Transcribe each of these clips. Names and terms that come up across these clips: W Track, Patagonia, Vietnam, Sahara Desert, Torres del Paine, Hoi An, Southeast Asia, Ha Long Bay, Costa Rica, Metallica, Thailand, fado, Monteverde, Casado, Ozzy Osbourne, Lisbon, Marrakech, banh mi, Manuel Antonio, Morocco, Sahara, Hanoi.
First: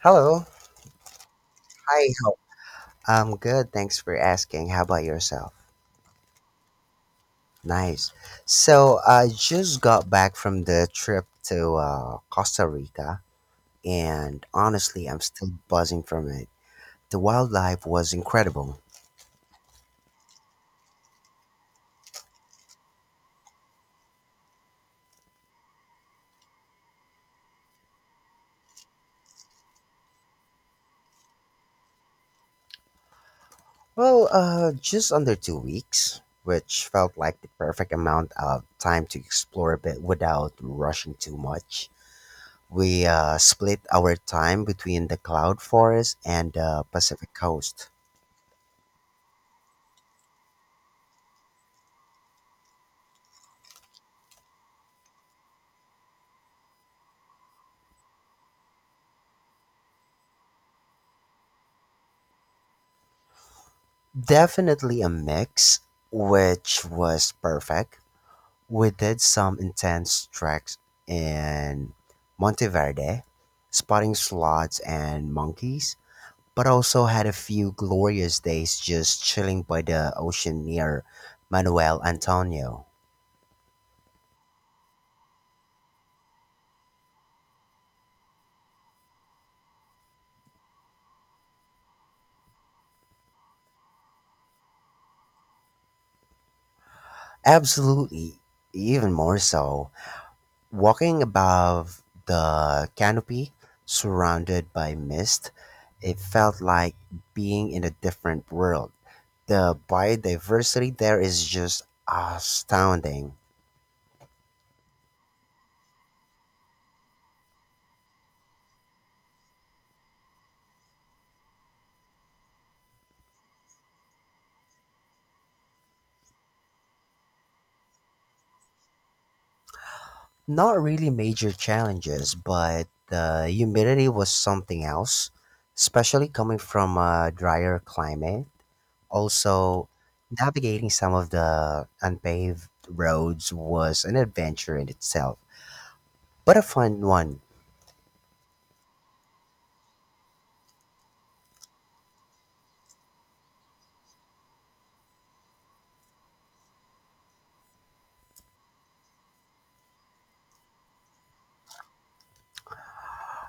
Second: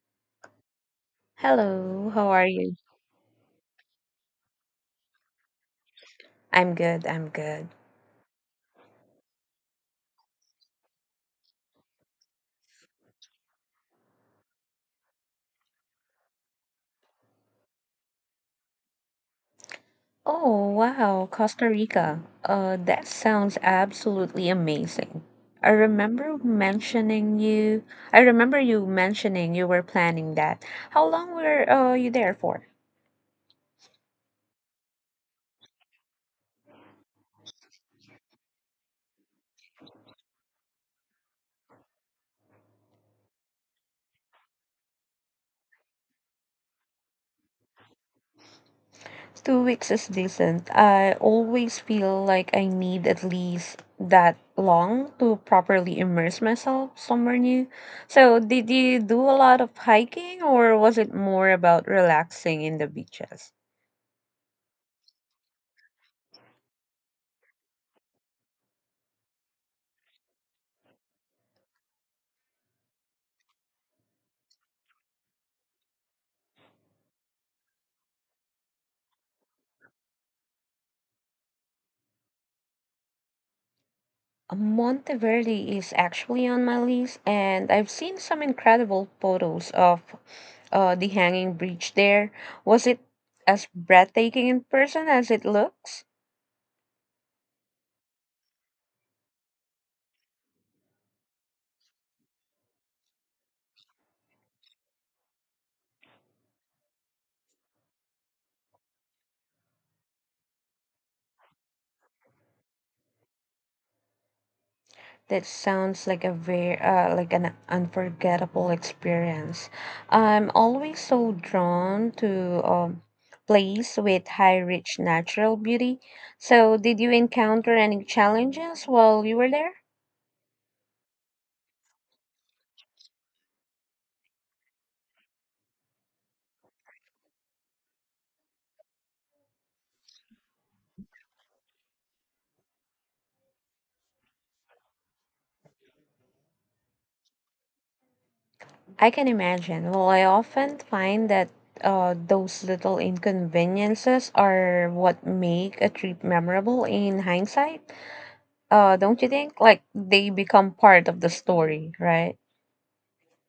Hello. Hi. Hello, how How? are you? I'm good. Thanks for asking. How about yourself? I'm good, I'm good. Nice. So I just got back from the trip to Costa Rica, and honestly, I'm still buzzing from it. The wildlife was incredible. Oh, wow, Costa Rica. That sounds absolutely amazing. I remember mentioning you. I remember you mentioning you were planning that. How long were you there for? Just under 2 weeks, which felt like the perfect amount of time to explore a bit without rushing too much. We split our time between the cloud forest and the Pacific coast. 2 weeks is decent. I always feel like I need at least that long to properly immerse myself somewhere new. So, did you do a lot of hiking or was it more about relaxing in the beaches? Definitely a mix, which was perfect. We did some intense treks in Monteverde, spotting sloths and monkeys, but also had a few glorious days just chilling by the ocean near Manuel Antonio. Monteverde is actually on my list, and I've seen some incredible photos of the hanging bridge there. Was it as breathtaking in person as it looks? Absolutely, even more so. Walking above the canopy, surrounded by mist, it felt like being in a different world. The biodiversity there is just astounding. That sounds like a very like an unforgettable experience. I'm always so drawn to place with high, rich natural beauty. So, did you encounter any challenges while you were there? Not really major challenges, but the humidity was something else, especially coming from a drier climate. Also, navigating some of the unpaved roads was an adventure in itself, but a fun one. I can imagine. Well, I often find that those little inconveniences are what make a trip memorable in hindsight. Don't you think? Like they become part of the story, right?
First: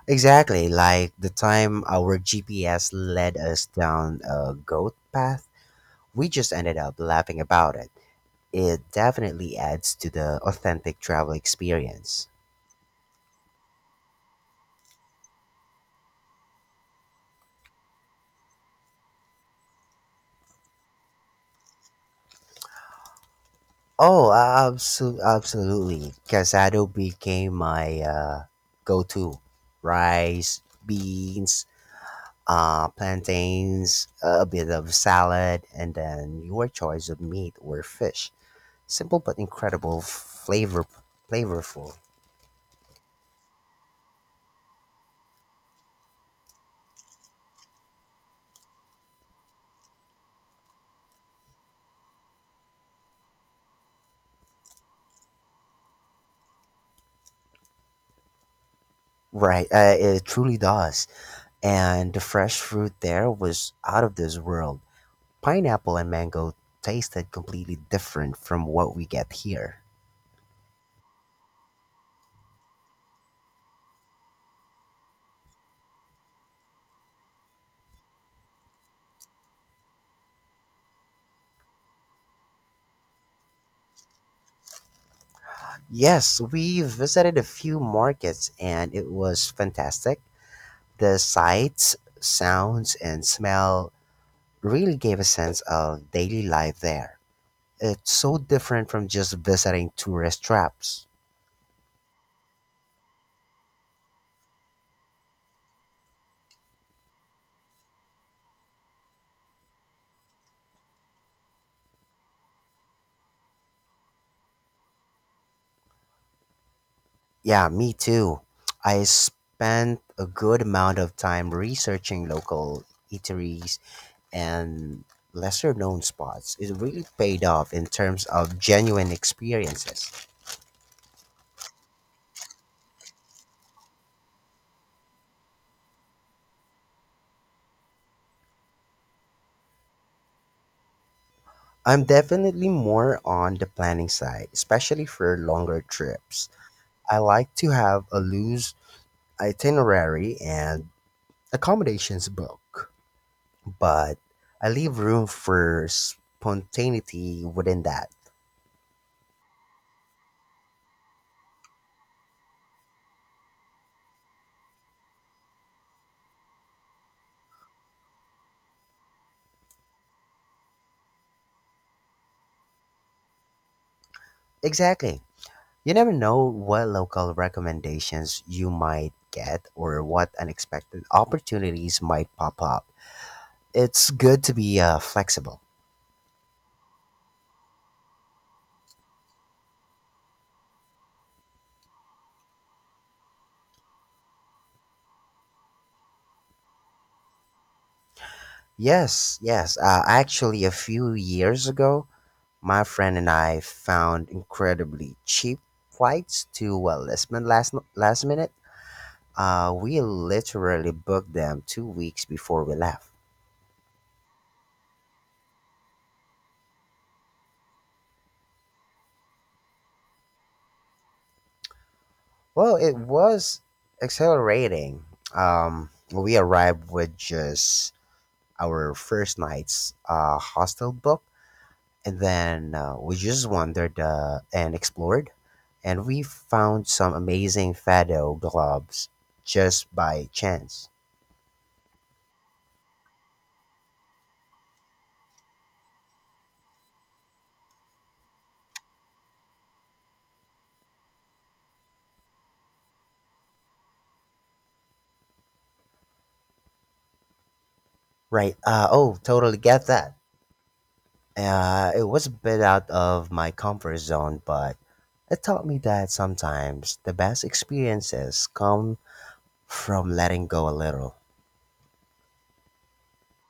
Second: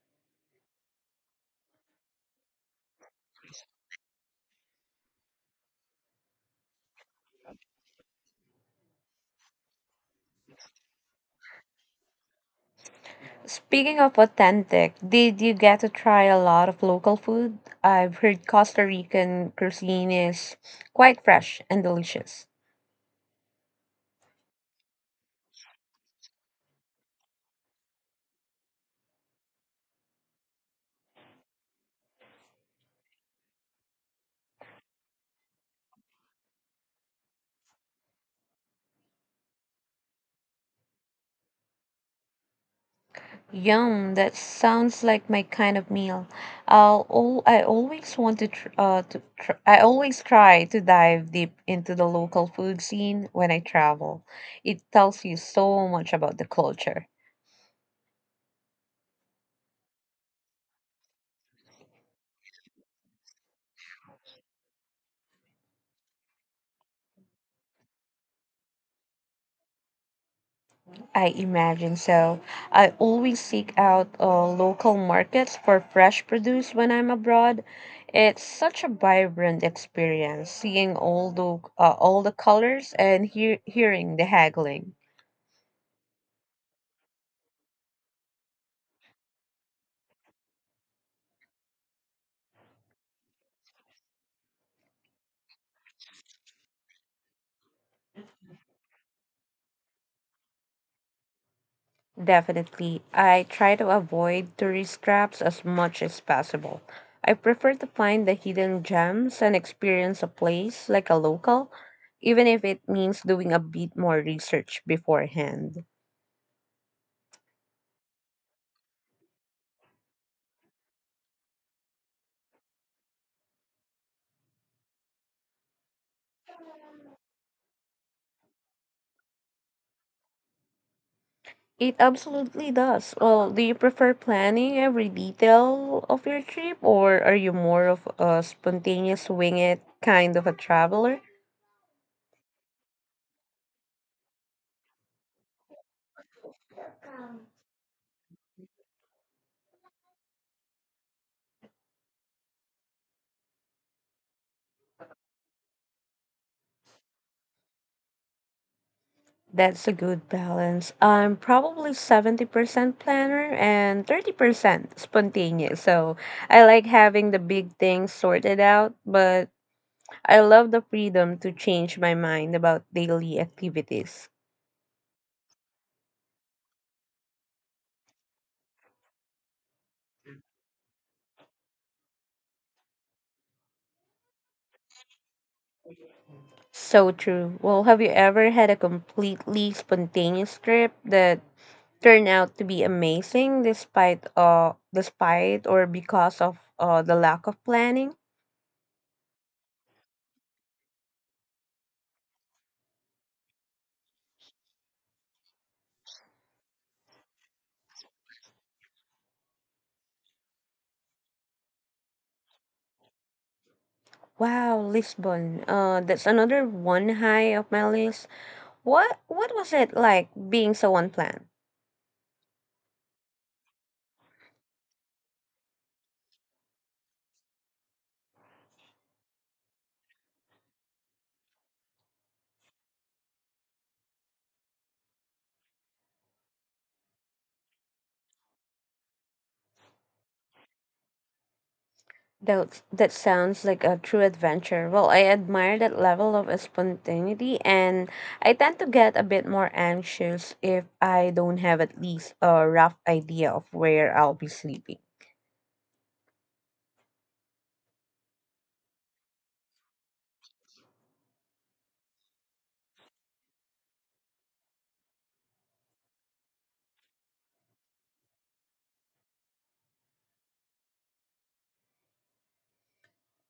Exactly, like the time our GPS led us down a goat path, we just ended up laughing about it. It definitely adds to the authentic travel experience. Speaking of authentic, did you get to try a lot of local food? I've heard Costa Rican cuisine is quite fresh and delicious. Oh, absolutely, absolutely. Casado became my go-to. Rice, beans, plantains, a bit of salad, and then your choice of meat or fish. Simple but incredible, flavorful. Yum, that sounds like my kind of meal. I'll all I always want to tr I always try to dive deep into the local food scene when I travel. It tells you so much about the culture. Right. It truly does. And the fresh fruit there was out of this world. Pineapple and mango tasted completely different from what we get here. I imagine so. I always seek out local markets for fresh produce when I'm abroad. It's such a vibrant experience seeing all the colors and hearing the haggling. Yes, we visited a few markets and it was fantastic. The sights, sounds, and smell really gave a sense of daily life there. It's so different from just visiting tourist traps. Definitely. I try to avoid tourist traps as much as possible. I prefer to find the hidden gems and experience a place like a local, even if it means doing a bit more research beforehand. Yeah, me too. I spent a good amount of time researching local eateries and lesser known spots. It really paid off in terms of genuine experiences. It absolutely does. Well, do you prefer planning every detail of your trip, or are you more of a spontaneous wing it kind of a traveler? I'm definitely more on the planning side, especially for longer trips. I like to have a loose itinerary and accommodations book, but I leave room for spontaneity within that. That's a good balance. I'm probably 70% planner and 30% spontaneous. So I like having the big things sorted out, but I love the freedom to change my mind about daily activities. Exactly. You never know what local recommendations you might get or what unexpected opportunities might pop up. It's good to be flexible. So true. Well, have you ever had a completely spontaneous trip that turn out to be amazing despite or because of the lack of planning. Yes. Actually, a few years ago, my friend and I found incredibly cheap flights to Lisbon last minute. We literally booked them 2 weeks before we left. Wow, Lisbon. That's another one high of my list. What was it like being so unplanned? Well, it was accelerating. We arrived with just our first night's hostel book, and then we just wandered and explored, and we found some amazing fado globes just by chance. That sounds like a true adventure. Well, I admire that level of spontaneity and I tend to get a bit more anxious if I don't have at least a rough idea of where I'll be sleeping. Right? Oh, totally get that. It was a bit out of my comfort zone, but it taught me that sometimes the best experiences come from letting go a little.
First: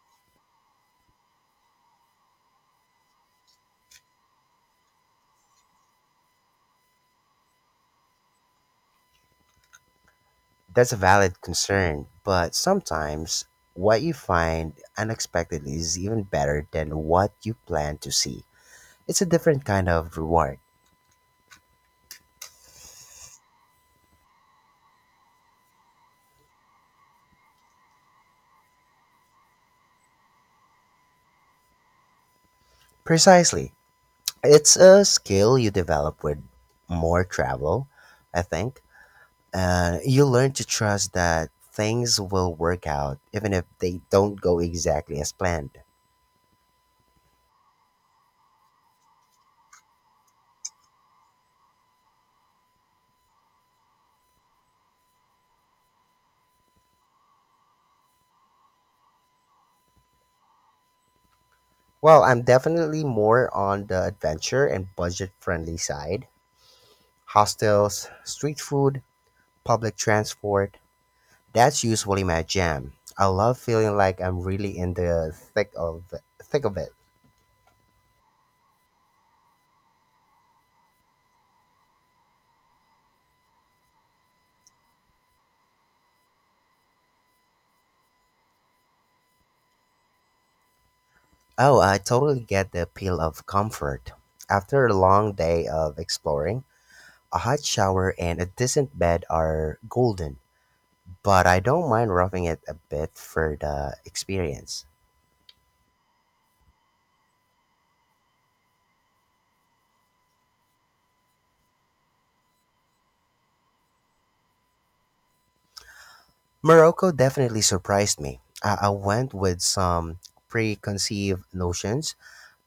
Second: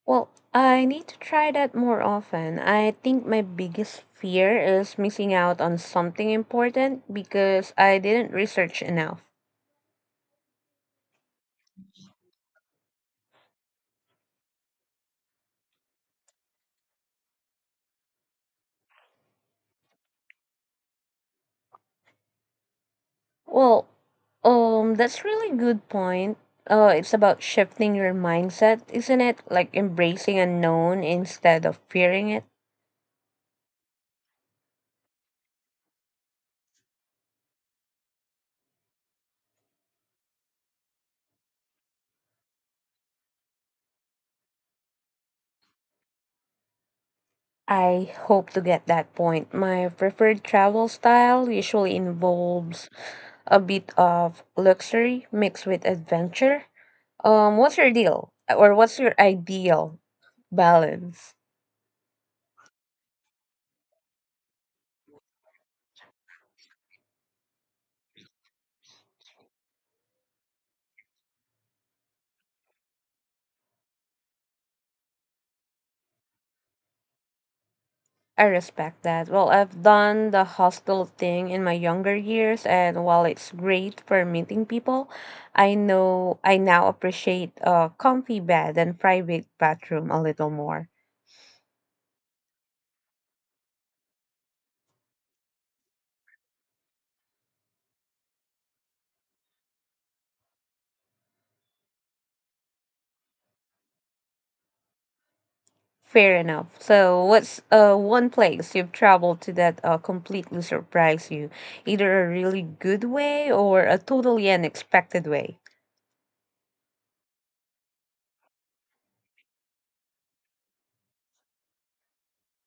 Well, I need to try that more often. I think my biggest fear is missing out on something important because I didn't research enough. That's a valid concern, but sometimes what you find unexpectedly is even better than what you plan to see. It's a different kind of reward. Well, that's really good point. It's about shifting your mindset, isn't it? Like embracing unknown instead of fearing it. Precisely. It's a skill you develop with more travel, I think. You learn to trust that things will work out even if they don't go exactly as planned. I hope to get that point. My preferred travel style usually involves a bit of luxury mixed with adventure. What's your deal or what's your ideal balance? Well, I'm definitely more on the adventure and budget friendly side. Hostels, street food, public transport. That's usually my jam. I love feeling like I'm really in the thick of it. I respect that. Well, I've done the hostel thing in my younger years, and while it's great for meeting people, I know I now appreciate a comfy bed and private bathroom a little more. Oh, I totally get the appeal of comfort. After a long day of exploring, a hot shower and a decent bed are golden, but I don't mind roughing it a bit for the experience. Fair enough. So, what's one place you've traveled to that completely surprised you, either a really good way or a totally unexpected way? Morocco definitely surprised me. I went with some preconceived notions,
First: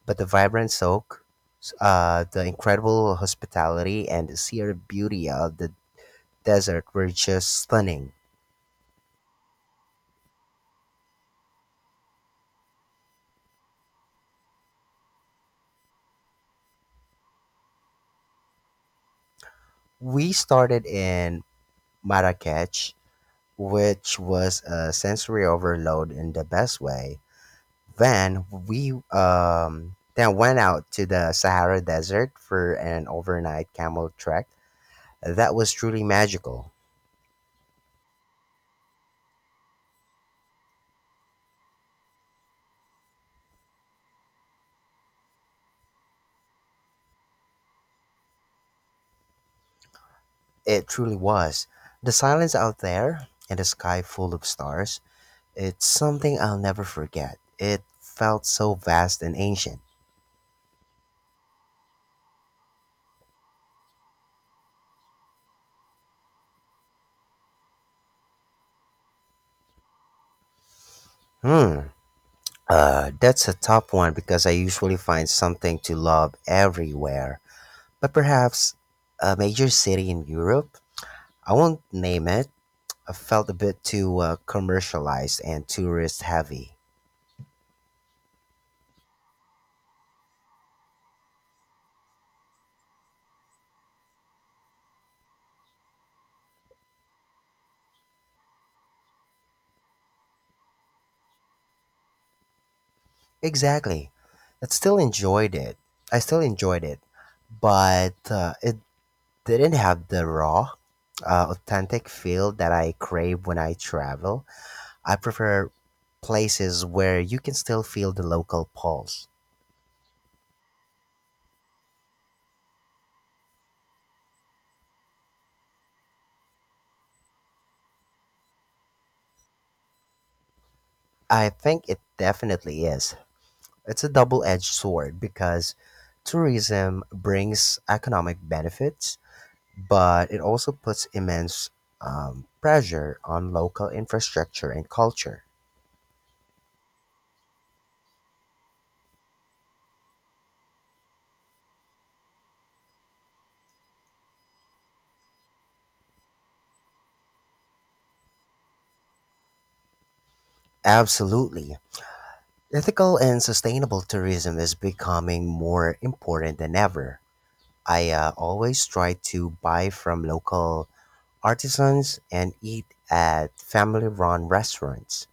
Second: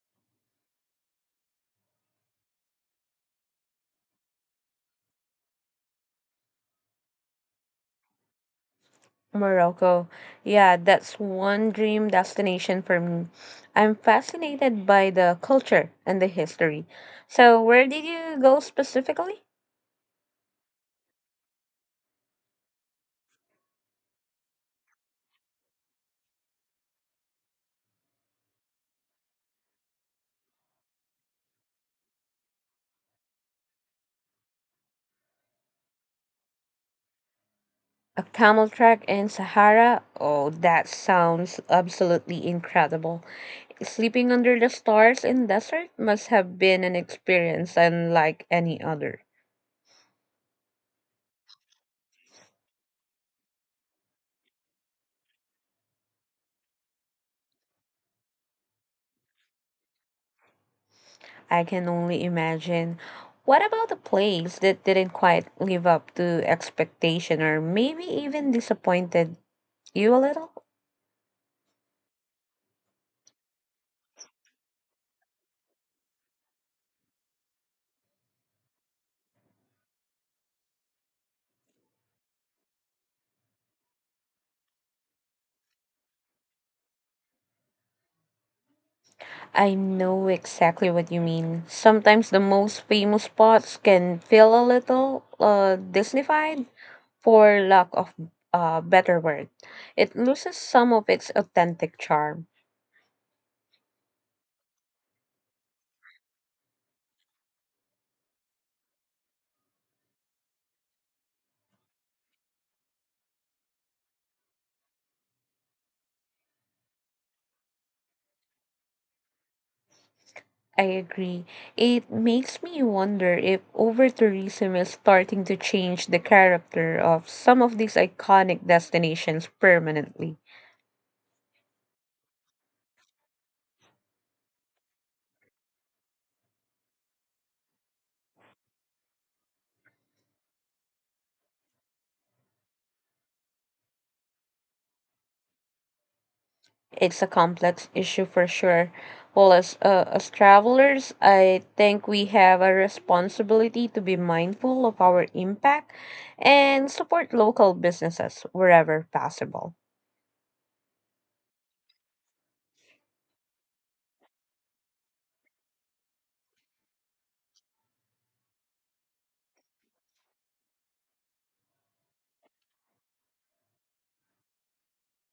but the vibrant soak, the incredible hospitality and the sheer beauty of the desert were just stunning. Morocco. Yeah, that's one dream destination for me. I'm fascinated by the culture and the history. So, where did you go specifically? We started in Marrakech, which was a sensory overload in the best way. Then we then went out to the Sahara Desert for an overnight camel trek. That was truly magical. A camel track in Sahara? Oh, that sounds absolutely incredible. Sleeping under the stars in desert must have been an experience unlike any other. It truly was. The silence out there and the sky full of stars, it's something I'll never forget. It felt so vast and ancient. I can only imagine. What about the plays that didn't quite live up to expectation or maybe even disappointed you a little? Hmm. That's a tough one because I usually find something to love everywhere. But perhaps a major city in Europe? I won't name it. I felt a bit too commercialized and tourist heavy. I know exactly what you mean. Sometimes the most famous spots can feel a little Disneyfied, for lack of a better word. It loses some of its authentic charm. Exactly. I still enjoyed it. I still enjoyed it, but it didn't have the raw, authentic feel that I crave when I travel. I prefer places where you can still feel the local pulse. I agree. It makes me wonder if over tourism is starting to change the character of some of these iconic destinations permanently. I think it definitely is. It's a double edged sword because tourism brings economic benefits, but it also puts immense pressure on local infrastructure and culture. It's a complex issue for sure. Well, as travelers, I think we have a responsibility to be mindful of our impact and support local businesses wherever possible. Absolutely. Ethical and sustainable tourism is becoming more important than ever. I always try to buy from local artisans and eat at family run restaurants.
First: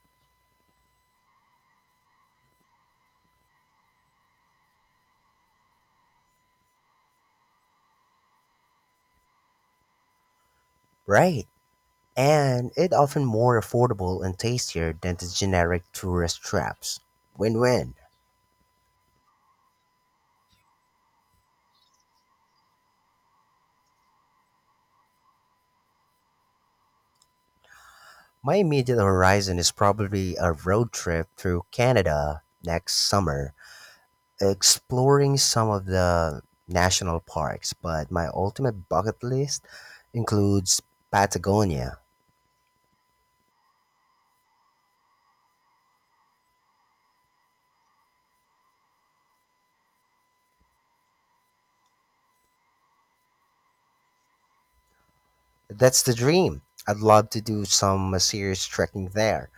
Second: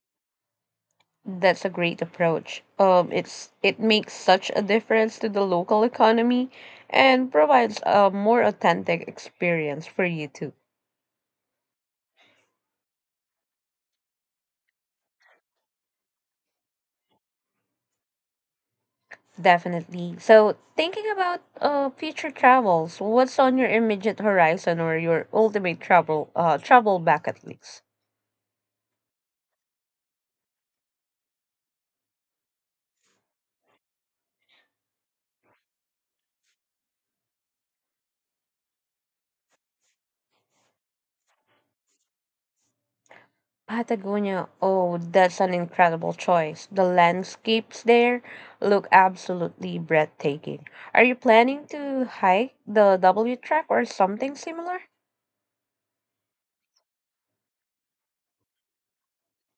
That's a great approach. It makes such a difference to the local economy and provides a more authentic experience for you too. Right. And it often more affordable and tastier than the generic tourist traps. Win-win. Definitely. So, thinking about future travels, what's on your immediate horizon or your ultimate travel bucket list? My immediate horizon is probably a road trip through Canada next summer, exploring some of the national parks, but my ultimate bucket list includes Patagonia. Patagonia. Oh, that's an incredible choice. The landscapes there look absolutely breathtaking. Are you planning to hike the W Track or something similar? That's the dream. I'd love to do some serious trekking there.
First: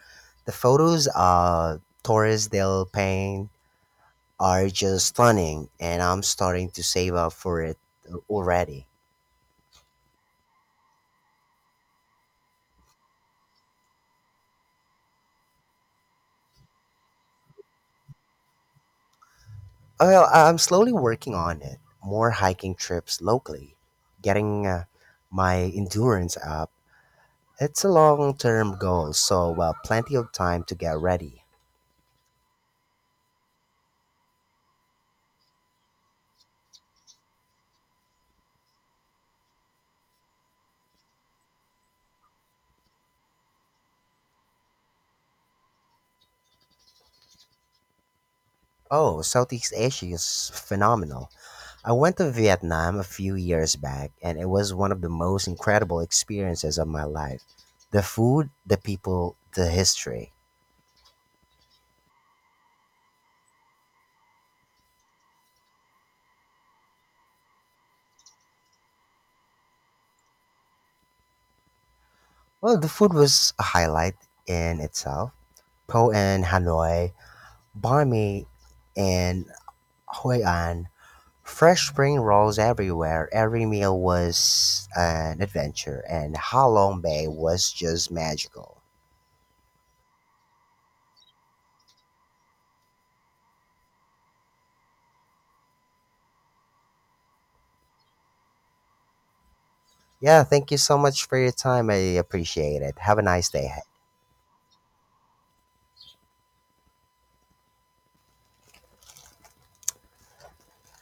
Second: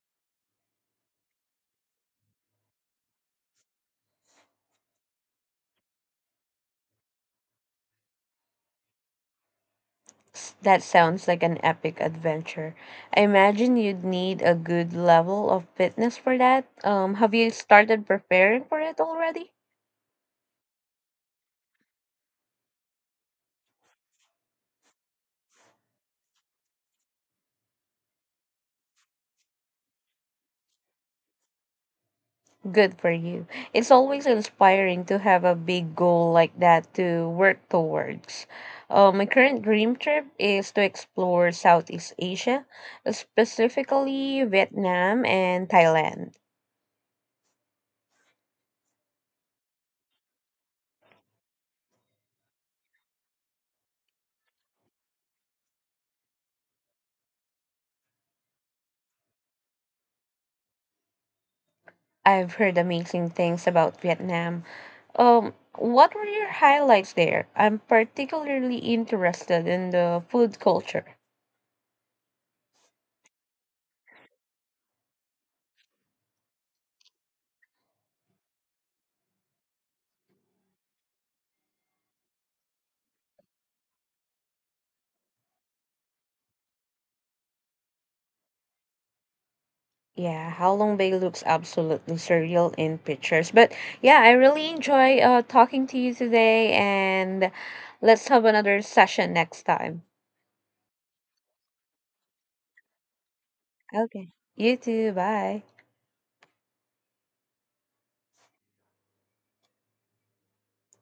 The photos of Torres del Paine are just stunning, and I'm starting to save up for it already. That sounds like an epic adventure. I imagine you'd need a good level of fitness for that. Have you started preparing for it already? Well, I'm slowly working on it. More hiking trips locally, getting my endurance up. It's a long term goal, so plenty of time to get ready. Good for you. It's always inspiring to have a big goal like that to work towards. My current dream trip is to explore Southeast Asia, specifically Vietnam and Thailand. Oh, Southeast Asia is phenomenal. I went to Vietnam a few years back, and it was one of the most incredible experiences of my life. The food, the people, the history. I've heard amazing things about Vietnam. What were your highlights there? I'm particularly interested in the food culture. Well, the food was a highlight in itself. Po in Hanoi, banh mi in Hoi An, fresh spring rolls everywhere. Every meal was an adventure, and Ha Long Bay was just magical. Yeah, how long Bay looks absolutely surreal in pictures. But yeah, I really enjoy talking to you today, and let's have another session next time. Yeah, thank you so much for your time. I appreciate it. Have a nice day. Okay. You too. Bye.